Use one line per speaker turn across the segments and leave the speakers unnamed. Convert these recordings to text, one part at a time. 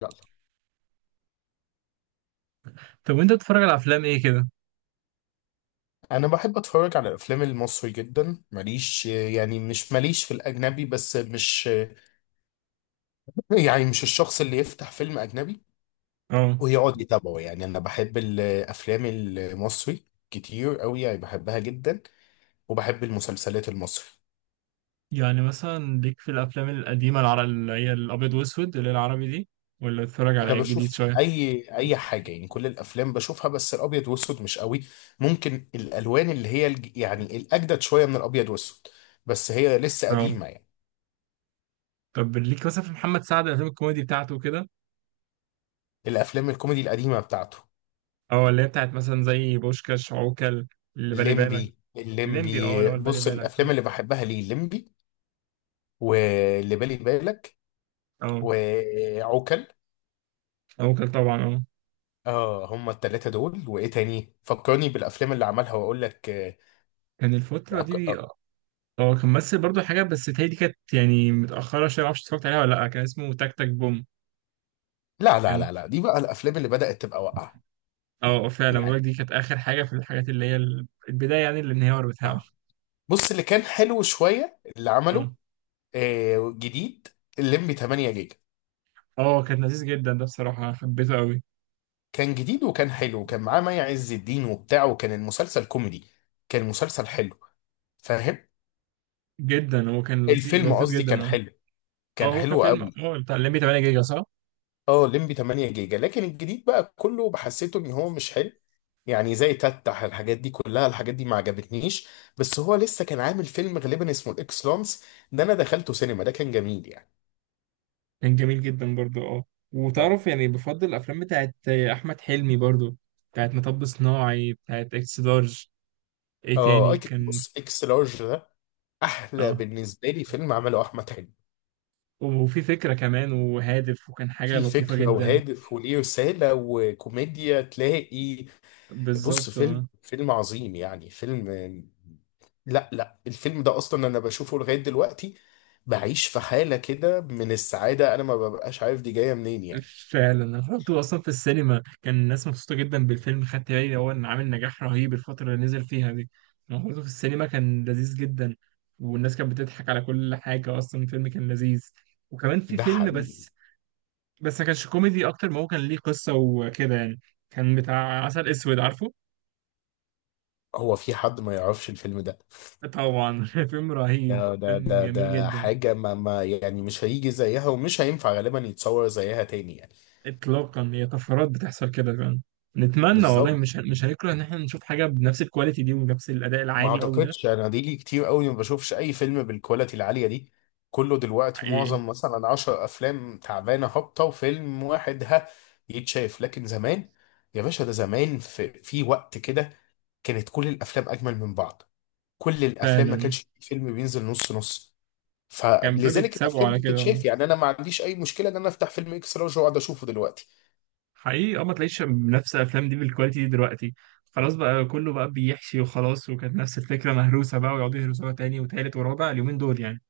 لا،
طب وانت بتتفرج على افلام ايه كده؟
انا بحب اتفرج على الافلام المصري جدا. ماليش يعني مش ماليش في الاجنبي، بس مش يعني مش الشخص اللي يفتح فيلم اجنبي
اه
ويقعد يتابعه. يعني انا بحب الافلام المصري كتير قوي، يعني بحبها جدا. وبحب المسلسلات المصري.
يعني مثلا ليك في الافلام القديمه اللي هي الابيض واسود اللي هي العربي دي، ولا بتتفرج
انا
على الجديد
بشوف
شويه؟
اي حاجه، يعني كل الافلام بشوفها، بس الابيض واسود مش قوي. ممكن الالوان اللي هي يعني الاجدد شويه من الابيض واسود، بس هي لسه قديمه
اه
يعني.
طب ليك مثلا في محمد سعد الافلام الكوميدي بتاعته كده؟
الافلام الكوميدي القديمه بتاعته.
اه اللي هي بتاعت مثلا زي بوشكاش، عوكل، اللي بالي بالك.
الليمبي
الليمبي، اللي
الليمبي
هو اللي بالي
بص،
بالك.
الافلام اللي بحبها ليه الليمبي، واللي بالي بالك،
اه
وعوكل.
عوكل طبعا. اه
اه، هما التلاتة دول، وايه تاني فكرني بالافلام اللي عملها واقول لك.
كان الفتره
أك-
دي،
آه،
كان ممثل برضو حاجه، بس هي دي كانت يعني متاخره شويه، معرفش اتفرجت عليها ولا لا. كان اسمه تك تك بوم.
لا لا
كان،
لا لا، دي بقى الافلام اللي بدأت تبقى واقعة.
اه فعلا مبارك
يعني
دي كانت اخر حاجه في الحاجات اللي هي البدايه يعني الانهيار بتاعه.
اه، بص اللي كان حلو شوية اللي
اه
عمله جديد، الليمبي 8 جيجا.
كان لذيذ جدا ده بصراحه، حبيته قوي
كان جديد وكان حلو، وكان معاه مي عز الدين وبتاع، وكان المسلسل كوميدي، كان مسلسل حلو، فاهم.
جدا. هو كان لطيف،
الفيلم
لطيف
قصدي
جدا.
كان
اه
حلو،
اه
كان
هو كان
حلو
فيلم
قوي.
بتاع الليمبي 8 جيجا، صح؟
اه، لمبي 8 جيجا، لكن الجديد بقى كله بحسيته ان هو مش حلو. يعني زي تتح، الحاجات دي كلها الحاجات دي ما عجبتنيش. بس هو لسه كان عامل فيلم غالبا اسمه الاكس لانس، ده انا دخلته سينما، ده كان جميل يعني.
كان جميل جدا برضو. اه
اه
وتعرف يعني، بفضل الافلام بتاعت احمد حلمي برضو، بتاعت مطب صناعي، بتاعت اكس لارج. ايه تاني
اه،
كان؟
بص، اكس لارج ده احلى
اه
بالنسبه لي فيلم عمله احمد حلمي.
وفي فكره كمان وهادف، وكان حاجه
في
لطيفه
فكره
جدا.
وهادف وليه رساله وكوميديا تلاقي. بص،
بالظبط.
فيلم فيلم عظيم يعني فيلم. لا لا، الفيلم ده اصلا انا بشوفه لغايه دلوقتي. بعيش في حاله كده من السعاده، انا ما ببقاش عارف دي جايه منين يعني.
فعلا انا حضرته اصلا في السينما، كان الناس مبسوطه جدا بالفيلم، خدت بالي هو ان عامل نجاح رهيب الفتره اللي نزل فيها دي. انا حضرته في السينما، كان لذيذ جدا، والناس كانت بتضحك على كل حاجه، اصلا الفيلم كان لذيذ. وكمان في
ده
فيلم
حقيقي.
بس، بس ما كانش كوميدي اكتر، ما هو كان ليه قصه وكده يعني. كان بتاع عسل اسود، عارفه؟
هو في حد ما يعرفش الفيلم ده؟
طبعا. فيلم رهيب،
ده ده
فيلم
ده,
جميل
ده
جدا.
حاجه ما يعني، مش هيجي زيها، ومش هينفع غالبا يتصور زيها تاني يعني.
اطلاقا، هي طفرات بتحصل كده فعلا. نتمنى والله،
بالظبط.
مش هنكره ان احنا نشوف حاجه بنفس الكواليتي دي ونفس الاداء
ما
العالي قوي ده.
اعتقدش انا دي لي كتير قوي ما بشوفش اي فيلم بالكواليتي العاليه دي. كله دلوقتي
حقيقي،
معظم مثلا 10 افلام تعبانه هابطه، وفيلم واحد ها يتشاف. لكن زمان، يا باشا، ده زمان في وقت كده كانت كل الافلام اجمل من بعض. كل الافلام، ما
فعلا.
كانش في فيلم بينزل نص نص.
كان
فلذلك
فبيتسابقوا
الافلام دي
على كده.
بتتشاف. يعني انا ما عنديش اي مشكله ان انا افتح فيلم اكس لارج واقعد اشوفه دلوقتي.
حقيقي، ما تلاقيش منافسه الافلام دي بالكواليتي دي دلوقتي. خلاص بقى كله بقى بيحشي وخلاص، وكانت نفس الفكره مهروسه بقى، ويقعدوا يهرسوها تاني وتالت ورابع اليومين دول يعني.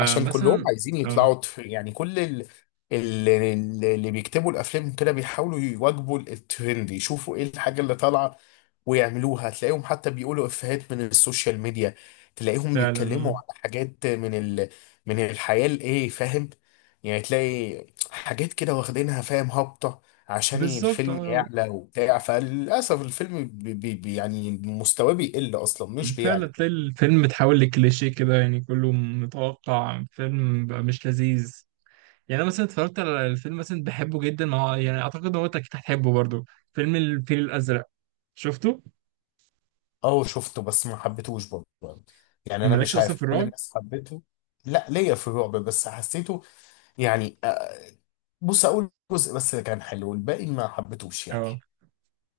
عشان كلهم عايزين
اه
يطلعوا يعني كل اللي بيكتبوا الافلام كده بيحاولوا يواجبوا الترند، يشوفوا ايه الحاجه اللي طالعه ويعملوها. تلاقيهم حتى بيقولوا افيهات من السوشيال ميديا، تلاقيهم
فعلا. اه
بيتكلموا على حاجات من من الحياه الايه فاهم. يعني تلاقي حاجات كده واخدينها فاهم هابطه عشان
بالظبط.
الفيلم
اه
يعلى وبتاع، فللاسف الفيلم يعني مستواه بيقل اصلا مش
فعلا،
بيعلى.
تلاقي الفيلم اتحول لكليشيه كده، يعني كله متوقع، فيلم بقى مش لذيذ. يعني انا مثلا اتفرجت على الفيلم مثلا، بحبه جدا، ما هو يعني اعتقد ان هو انت اكيد هتحبه برضه. فيلم الفيل الازرق، شفته؟
اه شفته، بس ما حبيتهوش برضه. يعني انا
مالكش
مش
اصلا في
عارف، كل
الرعب؟
الناس حبته. لا، ليا في الرعب، بس حسيته يعني، بص، اقول جزء بس اللي كان حلو، الباقي ما حبيتهوش يعني.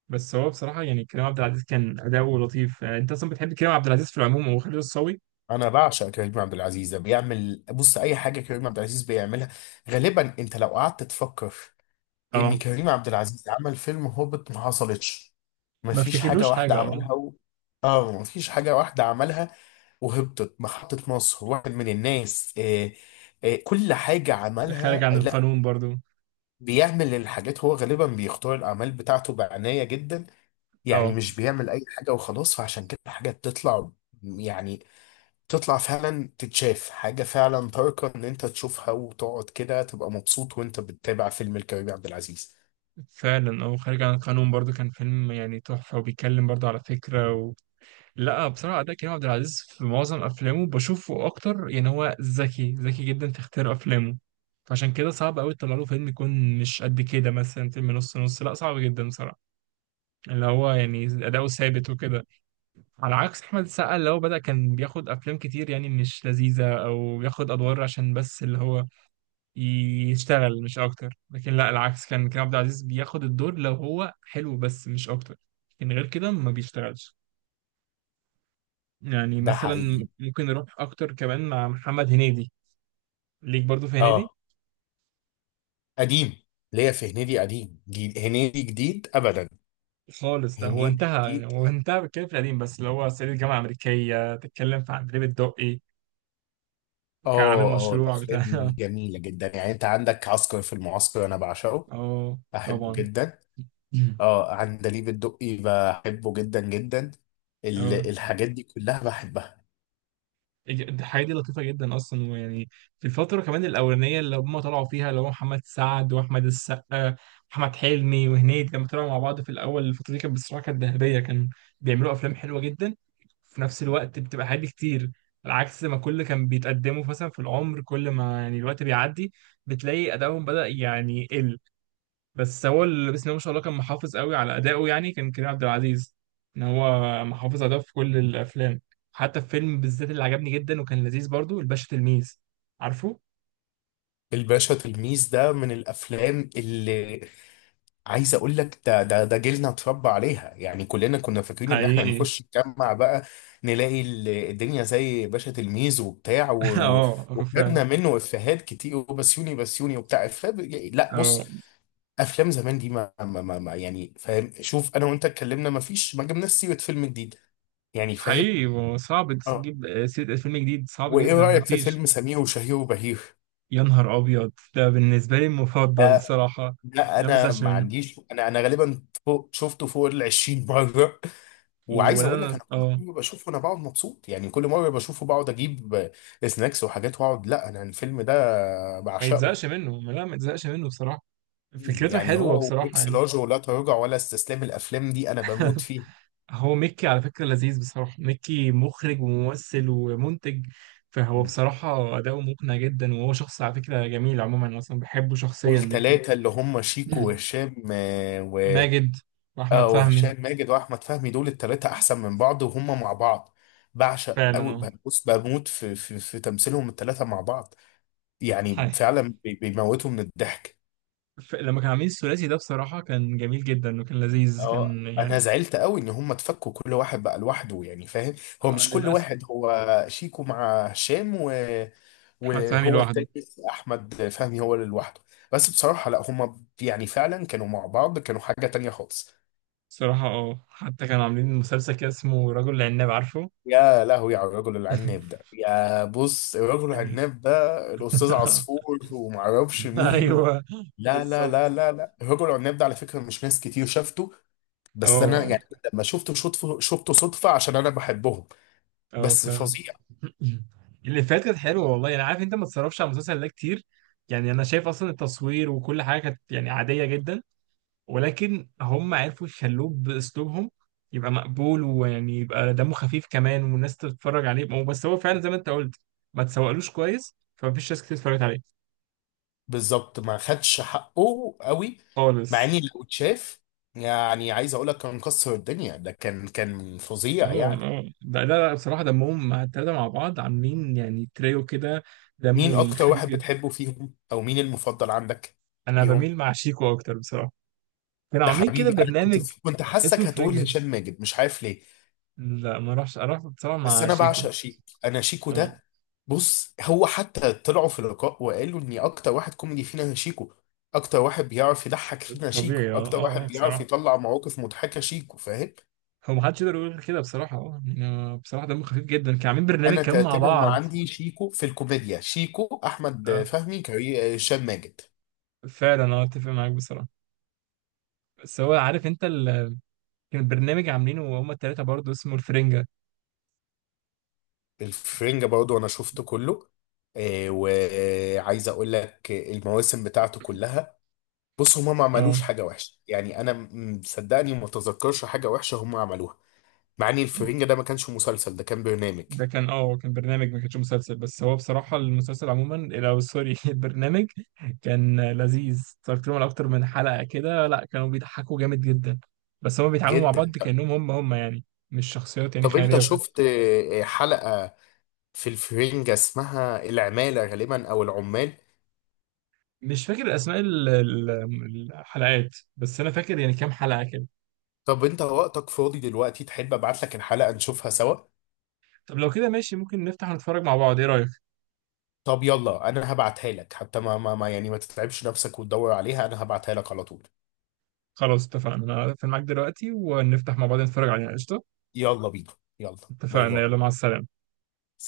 بس هو بصراحة يعني كريم عبد العزيز كان أداؤه لطيف. أنت أصلا بتحب كريم عبد العزيز في العموم أو خالد الصاوي؟
انا بعشق كريم عبد العزيز، ده بيعمل، بص، اي حاجه كريم عبد العزيز بيعملها، غالبا انت لو قعدت تفكر ان
أه.
كريم عبد العزيز عمل فيلم هوبت ما حصلتش،
ما
مفيش حاجه
افتكرلوش
واحده
حاجة. أه،
عملها هو. اه، مفيش حاجه واحده عملها وهبطت. محطة مصر، واحد من الناس، كل حاجة
خارج
عملها.
عن
لا،
القانون برضو.
بيعمل الحاجات هو غالبا، بيختار الأعمال بتاعته بعناية جدا. يعني
أه
مش بيعمل أي حاجة وخلاص، فعشان كده الحاجة تطلع، يعني تطلع فعلا، تتشاف حاجة فعلا تاركة إن أنت تشوفها وتقعد كده تبقى مبسوط وأنت بتتابع فيلم الكريم عبد العزيز.
فعلا. أه، خارج عن القانون برضو كان فيلم يعني تحفة، وبيتكلم برضو على فكرة و... لا بصراحة أداء كريم عبد العزيز في معظم أفلامه بشوفه أكتر، يعني هو ذكي، ذكي جدا في اختيار أفلامه. فعشان كده صعب أوي تطلع له فيلم يكون مش قد كده، مثلا فيلم نص نص، لا صعب جدا بصراحة. اللي هو يعني أداؤه ثابت وكده. على عكس احمد السقا اللي هو بدأ كان بياخد افلام كتير يعني مش لذيذة، او بياخد ادوار عشان بس اللي هو يشتغل مش اكتر. لكن لا، العكس كان كريم عبد العزيز بياخد الدور لو هو حلو، بس مش اكتر. لكن غير كده ما بيشتغلش. يعني
ده
مثلا
حقيقي.
ممكن نروح اكتر كمان مع محمد هنيدي. ليك برضو في هنيدي؟
اه، قديم. ليا في هنيدي قديم، هنيدي جديد أبدا.
خالص، ده هو
هنيدي
انتهى يعني.
جديد.
هو انتهى، بيتكلم في القديم بس، اللي هو صعيدي في الجامعة الأمريكية، تتكلم في عندليب الدقي، وكان عامل
اه اه،
مشروع
الافلام
بتاع
دي جميله جدا. يعني انت عندك عسكر في المعسكر، انا بعشقه،
اه
بحبه
طبعا.
جدا. اه، عندليب الدقي بحبه جدا جدا. ال
اه
الحاجات دي كلها بحبها.
الحياة دي لطيفة جدا أصلا، ويعني في الفترة كمان الأولانية اللي هم طلعوا فيها اللي هو محمد سعد وأحمد السقا وأحمد حلمي وهنيدي، لما طلعوا مع بعض في الأول الفترة دي كانت بصراحة كانت ذهبية. كان بيعملوا أفلام حلوة جدا، في نفس الوقت بتبقى حاجات كتير. على عكس ما كل كان بيتقدموا مثلا في العمر، كل ما يعني الوقت بيعدي، بتلاقي أدائهم بدأ يعني يقل. بس هو اللي بسم الله ما شاء الله كان محافظ قوي على أدائه يعني، كان كريم عبد العزيز إن هو محافظ على ده في كل الأفلام. حتى في فيلم بالذات اللي عجبني جدا وكان لذيذ برضو، الباشا تلميذ، عارفه؟
الباشا تلميذ ده من الافلام اللي عايز اقول لك ده ده ده جيلنا اتربى عليها. يعني كلنا كنا فاكرين ان احنا
حقيقي.
هنخش نجمع بقى، نلاقي الدنيا زي باشا تلميذ وبتاع
اه فعلا
وخدنا منه افيهات كتير، وبسيوني بسيوني وبتاع إفيه لا،
اه
بص، افلام زمان دي ما يعني فاهم، شوف انا وانت اتكلمنا، ما فيش ما جبناش سيره فيلم جديد، يعني فاهم.
حقيقي، هو صعب
اه.
تجيب سيرة فيلم جديد، صعب
وايه
جدا،
رايك في
مفيش.
فيلم سمير وشهير وبهير؟
يا نهار أبيض، ده بالنسبة لي المفضل
آه
الصراحة.
لا،
لا ما
انا
بزهقش
ما
منه.
عنديش، انا انا غالبا فوق شفته فوق ال 20 مره. وعايز
ولا
اقول لك
أنا.
انا كل
اه
مره بشوفه انا بقعد مبسوط، يعني كل مره بشوفه بقعد اجيب سناكس وحاجات واقعد، لا، انا الفيلم ده
ما
بعشقه.
يتزهقش منه، لا ما يتزهقش منه بصراحة. فكرته
يعني
حلوة
هو
بصراحة
واكس
يعني.
لارج ولا تراجع ولا استسلام، الافلام دي انا بموت فيه.
هو ميكي على فكرة لذيذ بصراحة. ميكي مخرج وممثل ومنتج، فهو بصراحة أداؤه مقنع جدا، وهو شخص على فكرة جميل عموما، أنا أصلا بحبه شخصيا ميكي.
والتلاتة اللي هم شيكو وهشام آه، و
ماجد
اه
وأحمد فهمي.
وهشام ماجد واحمد فهمي، دول التلاتة احسن من بعض، وهم مع بعض بعشق
فعلا.
قوي.
اه
بص بموت في تمثيلهم التلاتة مع بعض،
حي.
يعني فعلا بيموتوا من الضحك.
لما كانوا عاملين الثلاثي ده بصراحة كان جميل جدا وكان لذيذ
اه،
كان
انا
يعني،
زعلت قوي ان هم اتفكوا كل واحد بقى لوحده، يعني فاهم. هو
آه
مش كل
للأسف.
واحد، هو شيكو مع هشام
أحمد فهمي
وهو التاني،
لوحده.
احمد فهمي هو اللي لوحده. بس بصراحة لا، هم يعني فعلا كانوا مع بعض كانوا حاجة تانية خالص.
بصراحة حتى كانوا عاملين مسلسل كده اسمه رجل العناب، عارفه؟
يا لهوي على الرجل العناب ده. يا بص، الرجل
ال-
العناب ده الأستاذ عصفور، ومعرفش مين
ايوه.
لا لا لا
بالظبط.
لا لا، الرجل العناب ده على فكرة مش ناس كتير شافته. بس أنا
اه
يعني لما شفته صدفة عشان أنا بحبهم.
اه
بس
فعلا.
فظيع.
اللي فات كانت حلوه والله، انا عارف انت ما تصرفش على المسلسل ده كتير، يعني انا شايف اصلا التصوير وكل حاجه كانت يعني عاديه جدا، ولكن هم عرفوا يخلوه باسلوبهم، يبقى مقبول، ويعني يبقى دمه خفيف كمان والناس تتفرج عليه. هو بس هو فعلا زي ما انت قلت، ما تسوقلوش كويس فمفيش ناس كتير اتفرجت عليه.
بالظبط، ما خدش حقه قوي، مع
خالص.
إني لو اتشاف، يعني عايز أقول لك كان كسر الدنيا، ده كان فظيع يعني.
اه لا لا لا، بصراحه دمهم مع التلاته مع بعض عاملين يعني تريو كده، دمه
مين أكتر
الخفيف
واحد
جدا.
بتحبه فيهم، أو مين المفضل عندك
انا
فيهم؟
بميل مع شيكو اكتر بصراحه. كانوا
ده
عاملين كده
حبيبي، انا كنت
برنامج
كنت
اسمه
حاسك هتقول
الفرنجة.
هشام ماجد، مش عارف ليه.
لا ما اروحش، اروح بصراحة
بس
مع
انا
شيكو.
بعشق شيكو، انا شيكو
آه،
ده، بص، هو حتى طلعوا في لقاء وقالوا اني اكتر واحد كوميدي فينا شيكو، اكتر واحد بيعرف يضحك فينا شيكو،
طبيعي.
اكتر واحد بيعرف
بصراحة
يطلع مواقف مضحكة شيكو، فاهم.
هو محدش يقدر يقول غير كده بصراحة. اه يعني بصراحة دمه خفيف جدا. كانوا عاملين برنامج
انا
كمان مع
ترتيبهم
بعض.
عندي شيكو في الكوميديا، شيكو، احمد
اه
فهمي، كريم، هشام ماجد.
فعلا اتفق معاك بصراحة. بس هو عارف انت ال... كان برنامج عاملينه هما التلاتة برضه اسمه الفرنجة.
الفرنجة برضو انا شفته كله. وعايز اقول لك المواسم بتاعته كلها، بص هما ما
اه
عملوش حاجة وحشة. يعني أنا صدقني ما تذكرش حاجة وحشة هما عملوها. مع إن الفرنجة ده ما كانش مسلسل، ده كان برنامج.
ده كان كان برنامج ما كانش مسلسل، بس هو بصراحة المسلسل عموما او سوري البرنامج كان لذيذ، اتفرجت لهم على اكتر من حلقة كده. لا كانوا بيضحكوا جامد جدا، بس هما بيتعاملوا مع
جدا.
بعض كأنهم هم هم يعني، مش شخصيات يعني
طب، أنت
خيالية وكده.
شفت حلقة في الفرنجة اسمها العمالة، غالبا أو العمال؟
مش فاكر اسماء الحلقات، بس انا فاكر يعني كام حلقة كده.
طب، أنت وقتك فاضي دلوقتي، تحب أبعت لك الحلقة نشوفها سوا؟
طب لو كده ماشي، ممكن نفتح ونتفرج مع بعض، ايه رأيك؟
طب يلا، أنا هبعتها لك حتى يعني ما تتعبش نفسك وتدور عليها، أنا هبعتها لك على طول.
خلاص اتفقنا، انا هقفل معاك دلوقتي ونفتح مع بعض نتفرج عليها قشطة.
يلا بينا. يلا. باي
اتفقنا،
باي.
يلا، مع السلامة.